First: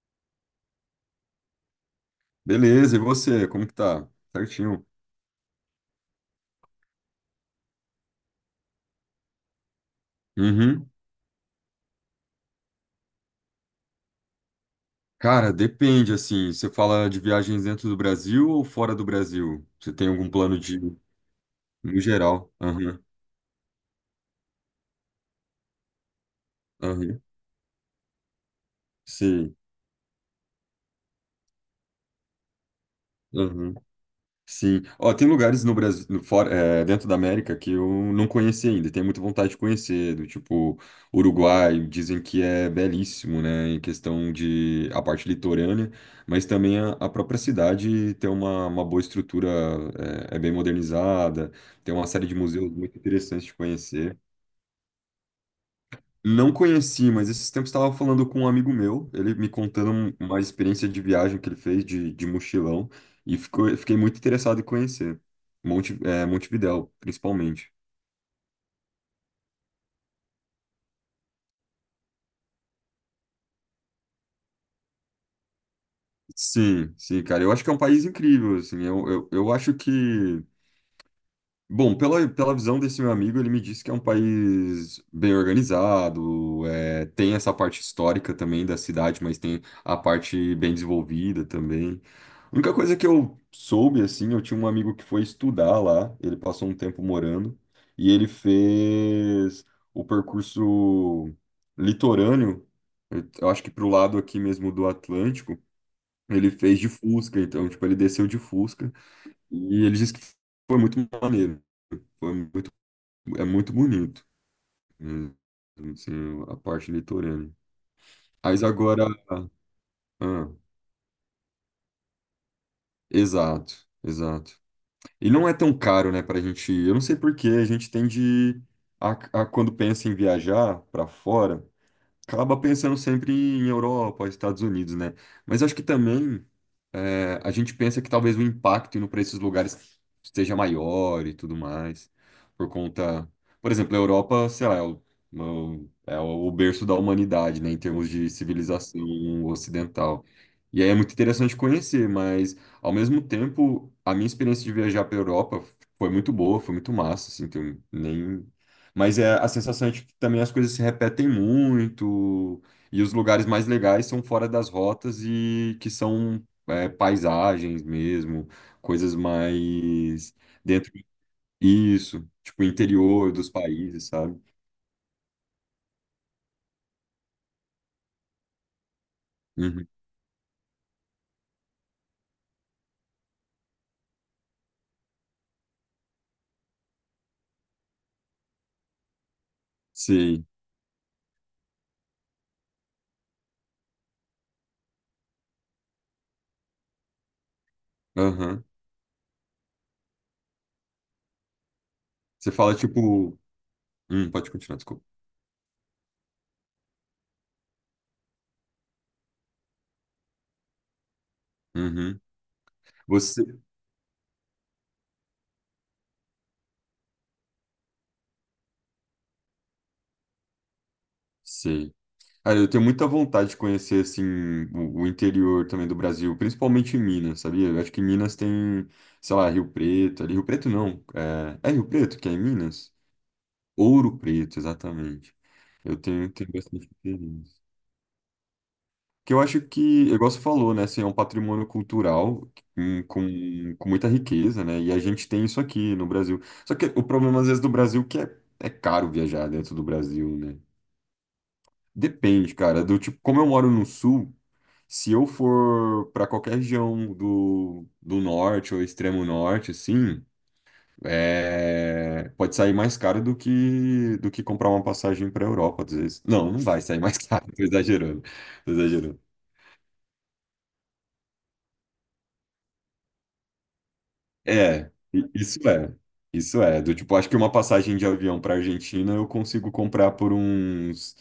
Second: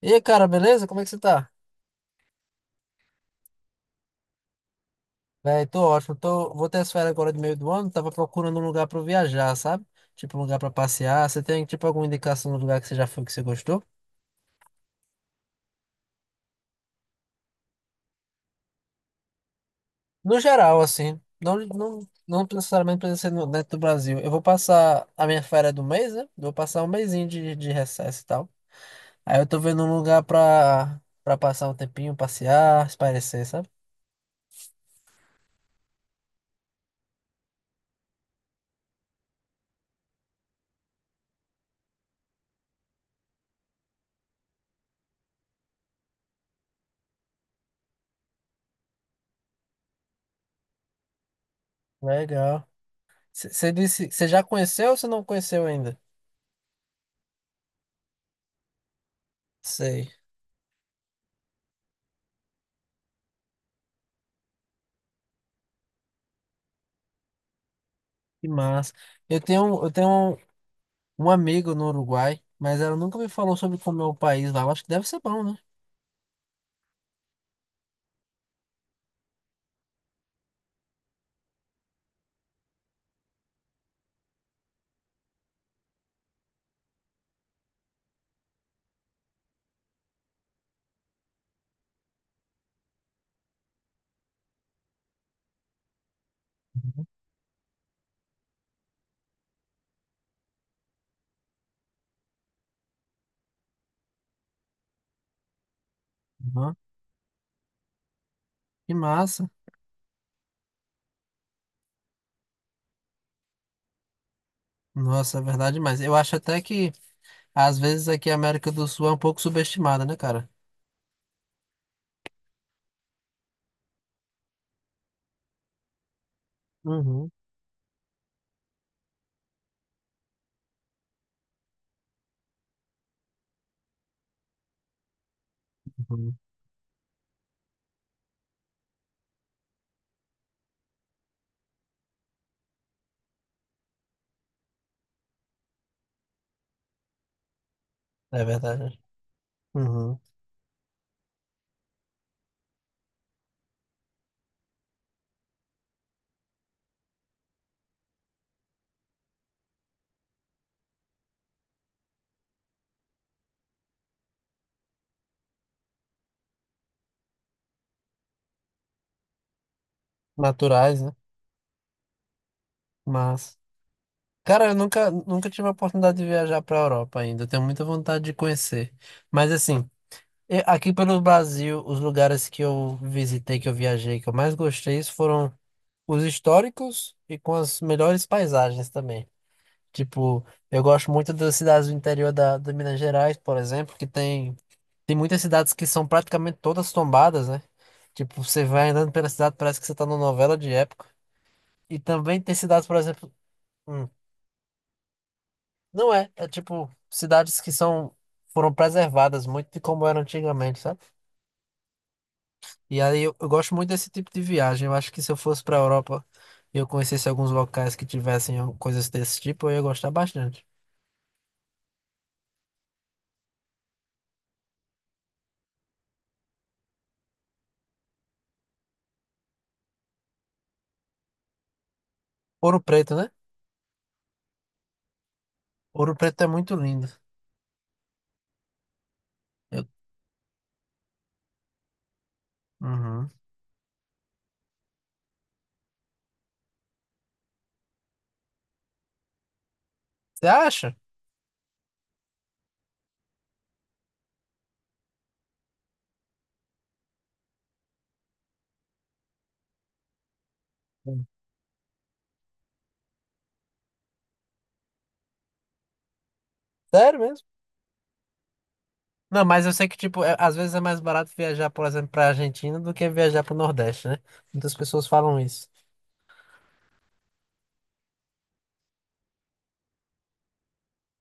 E aí, cara, beleza? Como é que você tá? Beleza, e você, como que tá? Certinho. Véi, tô ótimo. Tô... Vou ter as férias agora de meio do ano. Tava procurando um lugar pra eu viajar, sabe? Tipo, um lugar pra Uhum. passear. Você tem, tipo, alguma indicação de lugar que você já foi que você gostou? Cara, depende, assim, você fala de viagens dentro do Brasil ou fora do Brasil? Você tem algum No plano de, geral, assim. Não, no não, não geral? necessariamente Aham, precisa ser dentro do Brasil. Eu vou passar a minha férias do mês, né? Vou passar um aham, mesinho de recesso e tal. Aí eu sim, tô vendo um lugar pra passar um tempinho, passear, espairecer, sabe? aham. Sim. Ó, tem lugares no Brasil, no fora, dentro da América que eu não conheci ainda, e tenho muita vontade de conhecer, do tipo Uruguai, dizem que é belíssimo, né, em questão de a parte litorânea, mas também a própria cidade tem uma boa estrutura, é bem modernizada, tem uma série de Legal. museus muito interessantes de Você disse, conhecer. você já conheceu ou você não conheceu ainda? Não conheci, mas esses tempos estava falando com um amigo meu, ele me contando Sei. Uma experiência de viagem que ele fez de mochilão, e fiquei muito interessado em conhecer. Montevidéu, principalmente. Que massa. Eu tenho um amigo no Uruguai, mas ela nunca me falou sobre como é o país lá. Eu acho que deve ser bom, né? Sim, sim, cara. Eu acho que é um país incrível, assim. Eu acho que bom, pela visão desse meu amigo, ele me disse que é um país bem organizado, tem essa parte histórica também da cidade, mas tem a parte bem desenvolvida também. A única coisa que eu soube, assim, eu tinha um amigo que foi estudar lá, ele passou um tempo Uhum. morando, e ele fez o percurso litorâneo, eu acho que pro lado aqui mesmo do Atlântico, ele Uhum. fez de Fusca, então, tipo, ele desceu de Fusca. Que massa. E ele disse que foi muito maneiro. Foi muito, É muito bonito, né? Nossa, é verdade, mas Assim, eu acho a até parte que, litorânea. às vezes, aqui a Mas América do agora. Sul é um pouco subestimada, né, ah, cara? exato, exato. E não é tão caro, né, pra gente ir. Eu não sei Uhum. por que a gente tende a, a quando pensa em viajar pra fora, acaba pensando sempre em Europa, Estados Unidos, né? Mas acho que Uhum. também a gente pensa que talvez o impacto indo para esses lugares seja maior e tudo mais, por conta, por exemplo, a Europa, sei lá, é o berço da humanidade, né, em termos de É verdade. civilização Uhum. ocidental. E aí é muito interessante conhecer, mas ao mesmo tempo, a minha experiência de viajar para a Europa foi muito boa, foi muito massa, assim, tem nem. Mas a sensação é de que também as coisas se repetem muito, e os lugares mais legais são fora das rotas e que são paisagens mesmo, coisas mais dentro Naturais, né? isso tipo interior dos Mas, países, sabe? cara, eu nunca tive a oportunidade de viajar para a Europa ainda. Eu tenho muita vontade de conhecer. Mas, Uhum. assim, aqui pelo Brasil, os lugares que eu visitei, que eu viajei, que eu mais gostei, foram os históricos e com as melhores paisagens também. Tipo, Sim. eu gosto muito das cidades do interior da Minas Gerais, por exemplo, que tem, tem muitas cidades que são praticamente todas tombadas, né? Tipo, você Aham. vai andando pela cidade, parece que você tá numa novela de época. E também Você tem fala cidades, por exemplo, tipo. hum, Pode continuar, desculpa. não é, é tipo cidades que são foram preservadas muito de como eram antigamente, sabe? Uhum. E aí eu Você. gosto muito desse tipo de viagem. Eu acho que se eu fosse para Europa e eu conhecesse alguns locais que tivessem coisas desse tipo, eu ia gostar bastante. Sim. Ah, eu tenho muita vontade de conhecer assim o interior também do Brasil, principalmente em Minas, sabia? Eu acho que em Minas tem, sei lá, Rio Preto, ali Rio Preto não, é Rio Preto que é em Ouro Minas? Preto, né? Ouro Preto, exatamente. Eu Ouro tenho, Preto é tenho muito bastante lindo. interesse. Que eu acho que, Eu- igual você falou, né, assim, é um patrimônio cultural com, Uhum. com, com muita riqueza, né, e a gente tem isso aqui no Brasil. Só que o problema, às vezes, do Brasil é que é caro viajar dentro do Brasil, Você né. acha? Depende, cara, do tipo, como eu moro no sul, se eu for para qualquer região do norte ou extremo norte, assim, Hum. Pode sair mais caro do que comprar uma passagem para Europa, às vezes. Não, não vai sair mais Sério mesmo? caro, tô exagerando, tô exagerando. Não, mas eu sei que, tipo, às vezes é mais barato viajar, por exemplo, pra Argentina do que viajar pro Nordeste, né? Muitas É, pessoas falam isso. isso é. Isso é. Do tipo, acho que uma passagem de avião para Argentina eu consigo comprar por uns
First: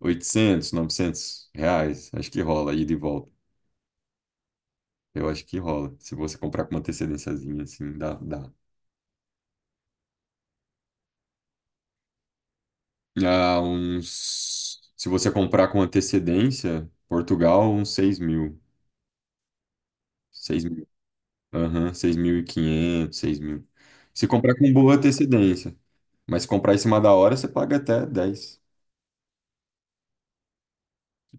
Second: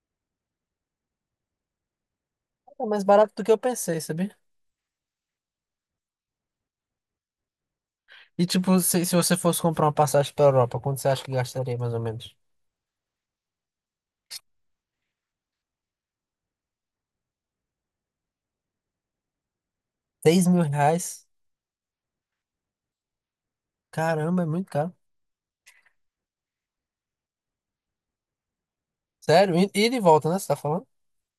800, 900 reais. Acho que rola, É ida e mais volta. barato do que eu pensei, sabia? Eu acho que rola. Se você comprar com uma antecedênciazinha, assim, dá, E, dá. tipo, se você fosse comprar uma passagem pra Europa, quanto você acha que gastaria, mais ou menos? Ah, uns. Se você comprar com antecedência, Portugal, uns 6.000. 6 mil 6.000. reais? Aham, 6.500, 6.000. Se Caramba, é comprar muito com caro. boa antecedência. Mas se comprar em cima da hora, você paga até 10. Sério? E de volta, né? Você tá falando?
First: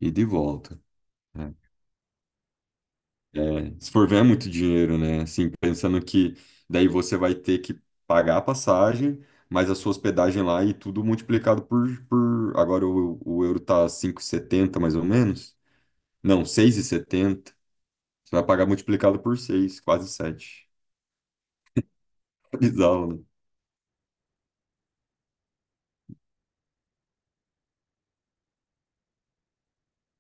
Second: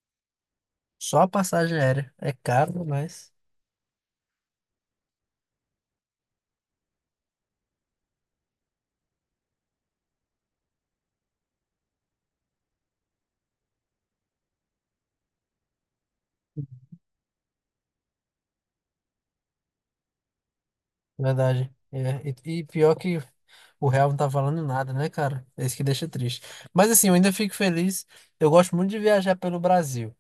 Ida e volta. Só a É. passagem aérea. É caro, mas. É, se for ver, é muito dinheiro, né? Assim, pensando que daí você vai ter que pagar a passagem, mas a sua hospedagem lá e tudo multiplicado por... Agora o euro tá 5,70 mais ou menos. Não, 6,70. Você vai pagar multiplicado por 6, quase 7. Verdade. É. E, e pior Bizarro, que né? o real não tá falando nada, né, cara? É isso que deixa triste. Mas assim, eu ainda fico feliz. Eu gosto muito de viajar pelo Brasil.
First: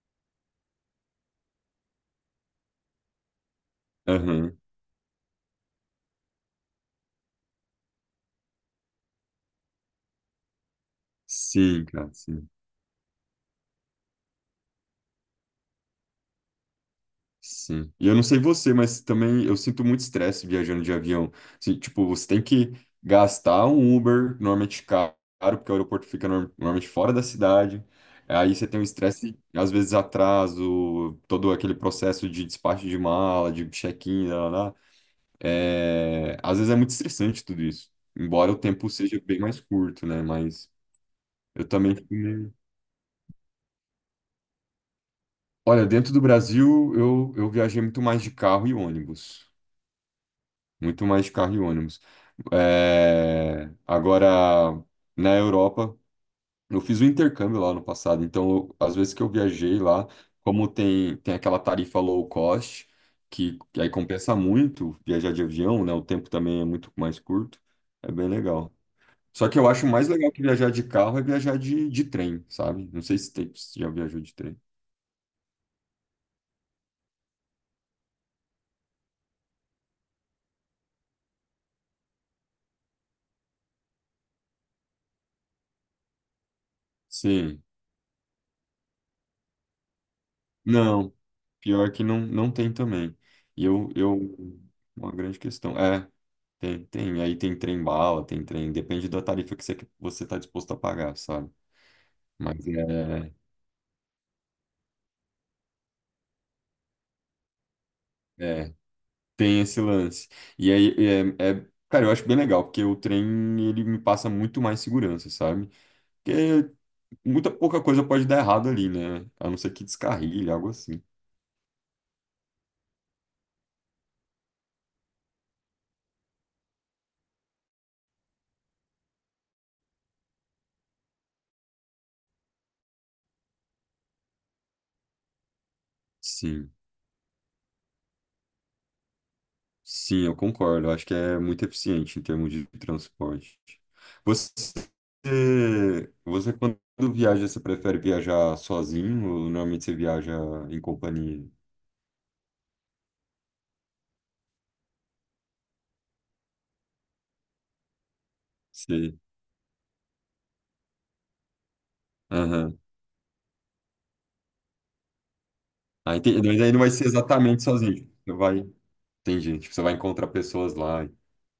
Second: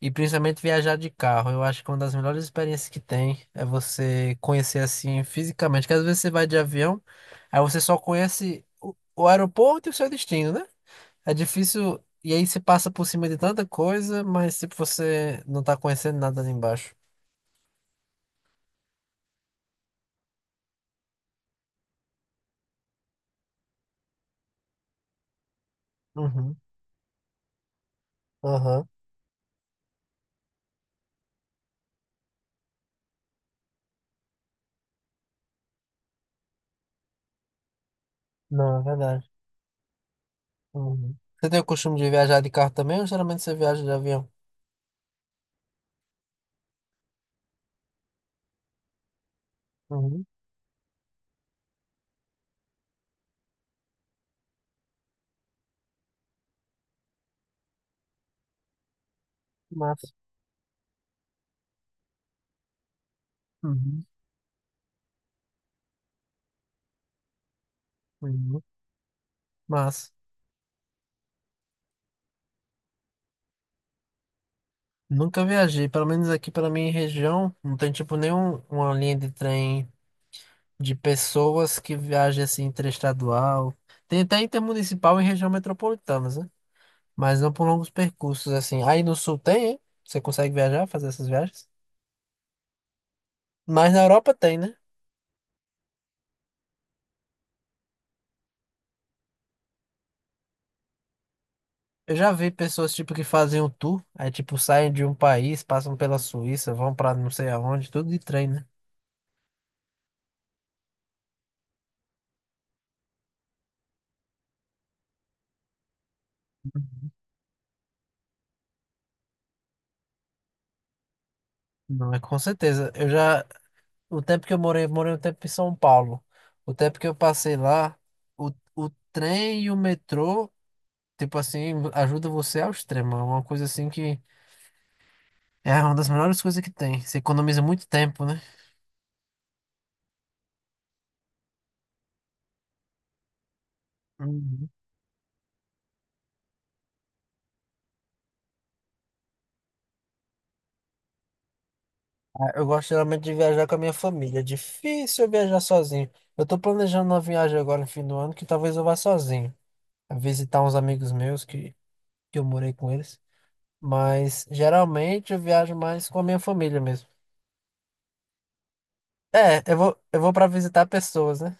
E principalmente viajar de carro. Eu acho que uma das melhores experiências que tem é você Aham. conhecer assim fisicamente. Porque às vezes você vai de avião, aí você só conhece o aeroporto e o seu destino, né? É Sim, difícil, cara, e aí sim. você passa por cima de tanta coisa, mas tipo, você não tá conhecendo nada ali embaixo. Sim. E eu não sei você, mas também eu sinto muito estresse viajando de avião. Assim, tipo, você tem que gastar um Uber, normalmente caro, porque o aeroporto fica Uhum. normalmente fora da cidade. Aí você tem um Aham. estresse, às vezes atraso, todo aquele processo de despacho de mala, de check-in, lá, lá, lá. É, às vezes é muito estressante tudo isso. Embora o Não, é tempo seja verdade. bem mais curto, né? Mas Uhum. Você tem o eu também costume de fico viajar de meio... carro também ou geralmente você viaja de avião? Olha, dentro do Brasil, eu viajei muito mais de carro e ônibus. Uhum. Muito mais de carro e ônibus. Agora, na Europa, eu fiz um intercâmbio lá no passado, então, às vezes que eu viajei lá, Massa. como tem aquela tarifa low cost, que aí Uhum. compensa muito viajar de avião, né? O tempo também é muito mais curto, é bem Uhum. legal. Só que eu acho mais Massa. legal que viajar de carro é viajar de trem, sabe? Não sei se já viajou de trem. Nunca viajei, pelo menos aqui pela minha região, não tem tipo nenhum uma linha de trem de pessoas que viajem assim interestadual. Tem até intermunicipal em região metropolitana, né? Mas não Sim. por longos percursos, assim. Aí no sul tem, hein? Você consegue viajar, fazer Não, essas viagens? pior que não, não tem também. E eu, Mas na Europa eu, tem, né? uma grande questão. É, aí tem trem bala, tem trem, depende da tarifa que você está disposto a pagar, sabe? Eu já vi Mas pessoas, tipo, que fazem um tour, aí, tipo, saem de um país, passam pela Suíça, vão pra não sei aonde, tudo de trem, é, né? é, tem esse lance. E aí, cara, eu acho bem legal, porque o trem, ele me passa muito mais segurança, sabe? Porque muita pouca coisa pode dar errado ali, né? A não ser que descarrilhe, algo assim. Não, é com certeza. Eu já, o tempo que eu morei um tempo em São Paulo. O tempo que eu passei lá, o trem e o metrô, tipo assim, ajuda você ao extremo. É uma coisa assim que é uma das melhores coisas que Sim. tem. Você economiza muito tempo, né? Sim, eu concordo. Eu acho que é muito eficiente em termos de transporte. Você, Uhum. você quando viaja, você prefere viajar sozinho ou normalmente você viaja em companhia? Ah, eu gosto geralmente de viajar com a minha família. É difícil eu viajar sozinho. Eu tô planejando uma viagem agora no fim do ano que talvez eu vá Você... sozinho. Visitar uns amigos meus que eu morei Aham. com eles. Mas geralmente eu viajo mais Ah, com a minha entendi. Mas aí família não vai ser mesmo. exatamente sozinho. Tipo, você vai... Entendi. É, Tipo, eu você vai vou, eu encontrar vou para pessoas visitar lá. pessoas, né?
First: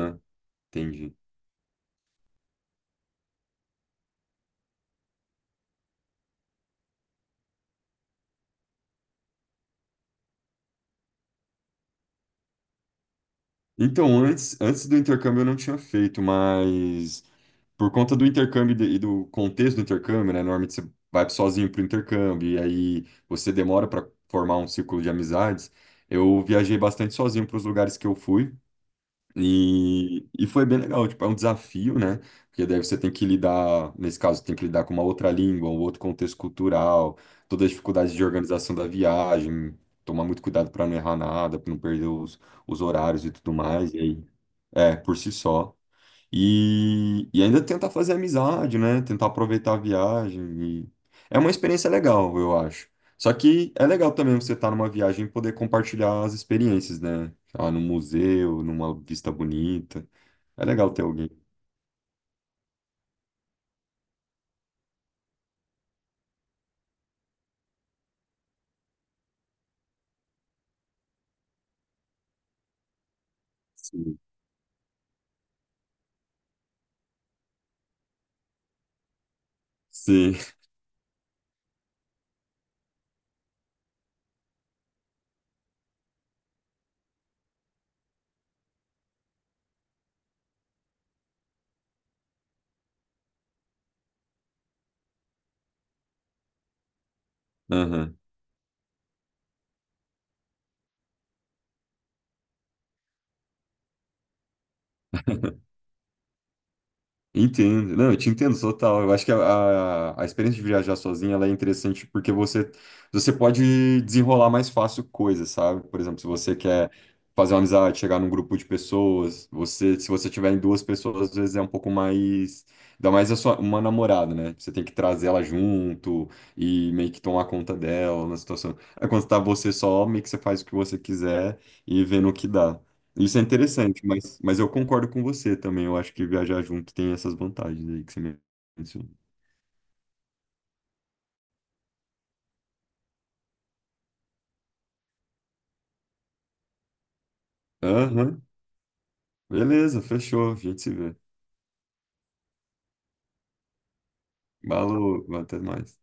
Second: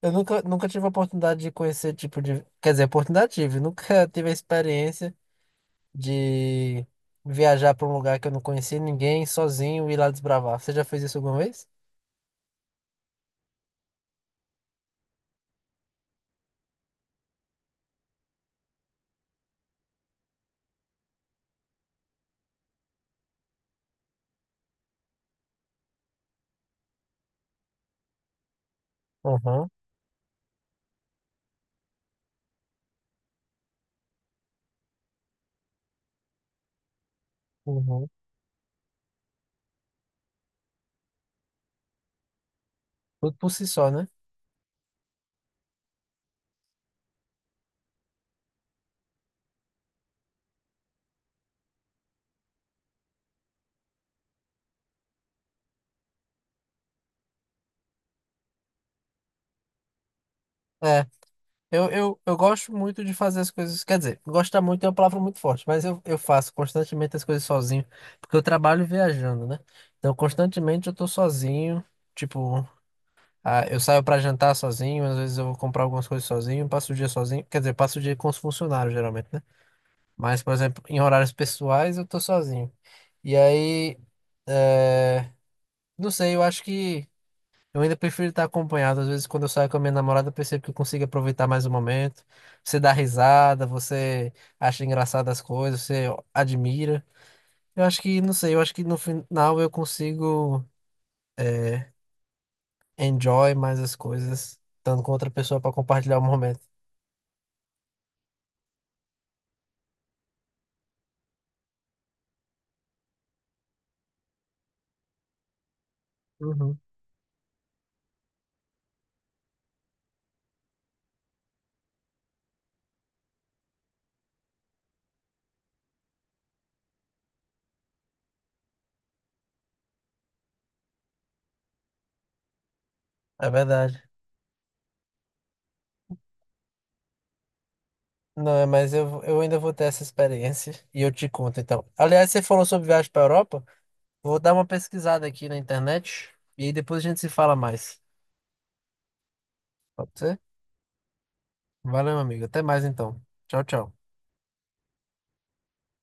Eu nunca, nunca tive a entendi. oportunidade de conhecer tipo de. Quer dizer, oportunidade tive. Nunca tive a experiência de viajar para um lugar que eu não conhecia ninguém, sozinho e ir lá desbravar. Você já fez isso alguma vez? Então, antes do intercâmbio eu não tinha feito, mas por conta do intercâmbio e do contexto do intercâmbio, né? Normalmente você vai sozinho pro intercâmbio e aí você demora para formar um círculo de amizades. Eu viajei bastante sozinho para os lugares que eu fui Aham, e foi bem legal. Tipo, é um desafio, né? Porque daí você tem que lidar, nesse caso, tem que lidar com uma outra língua, um outro contexto cultural, todas as uhum, dificuldades de organização da viagem, tomar muito cuidado para não errar nada, para não perder os horários e tudo por tudo si só, mais. E né? aí é, por si só. E ainda tentar fazer amizade, né? Tentar aproveitar a viagem. e- É uma experiência legal, eu acho. Só que é legal também você estar numa viagem e poder compartilhar as experiências, né? Ah, num museu, numa vista bonita. É legal ter É, alguém. eu gosto muito de fazer as coisas. Quer dizer, gostar muito é uma palavra muito forte, mas eu faço constantemente as coisas sozinho, porque eu trabalho viajando, né? Então, constantemente eu tô sozinho. Tipo, ah, eu saio pra Sim. jantar sozinho, às vezes eu vou comprar algumas coisas sozinho, passo o dia sozinho. Quer dizer, passo o dia com os funcionários, geralmente, né? Sim. Mas, por exemplo, em horários pessoais eu tô sozinho. E aí, é, não sei, eu acho que. Eu ainda prefiro estar acompanhado. Às vezes, quando eu saio com a minha namorada, eu percebo que eu consigo aproveitar mais o momento. Você dá risada, você acha engraçado as coisas, você admira. Eu acho Aham. que, não sei, eu acho que no final eu consigo enjoy mais as coisas, estando com outra pessoa para compartilhar o momento. Entendo, não, eu te entendo total. Eu acho que a experiência de viajar sozinha ela é interessante porque você pode desenrolar mais fácil coisas, sabe? Por exemplo, se você Uhum. quer fazer uma amizade, chegar num grupo de pessoas, se você tiver em duas pessoas, às vezes é um pouco mais. Ainda mais uma namorada, né? Você tem que trazer ela junto e meio que tomar conta dela na situação. Aí quando tá você só, meio que você faz o que você quiser e vê no que dá. Isso é É verdade. interessante, mas, eu concordo com você também. Eu acho que viajar junto tem essas vantagens aí que você Não, é, mas mencionou. eu ainda vou ter essa experiência e eu te conto então. Aliás, você falou sobre viagem para Europa, vou dar uma pesquisada aqui na internet e aí depois a gente se fala mais. Aham, beleza, Pode ser? fechou. A gente se vê. Valeu, amigo. Até mais então. Tchau, tchau. Falou, até mais.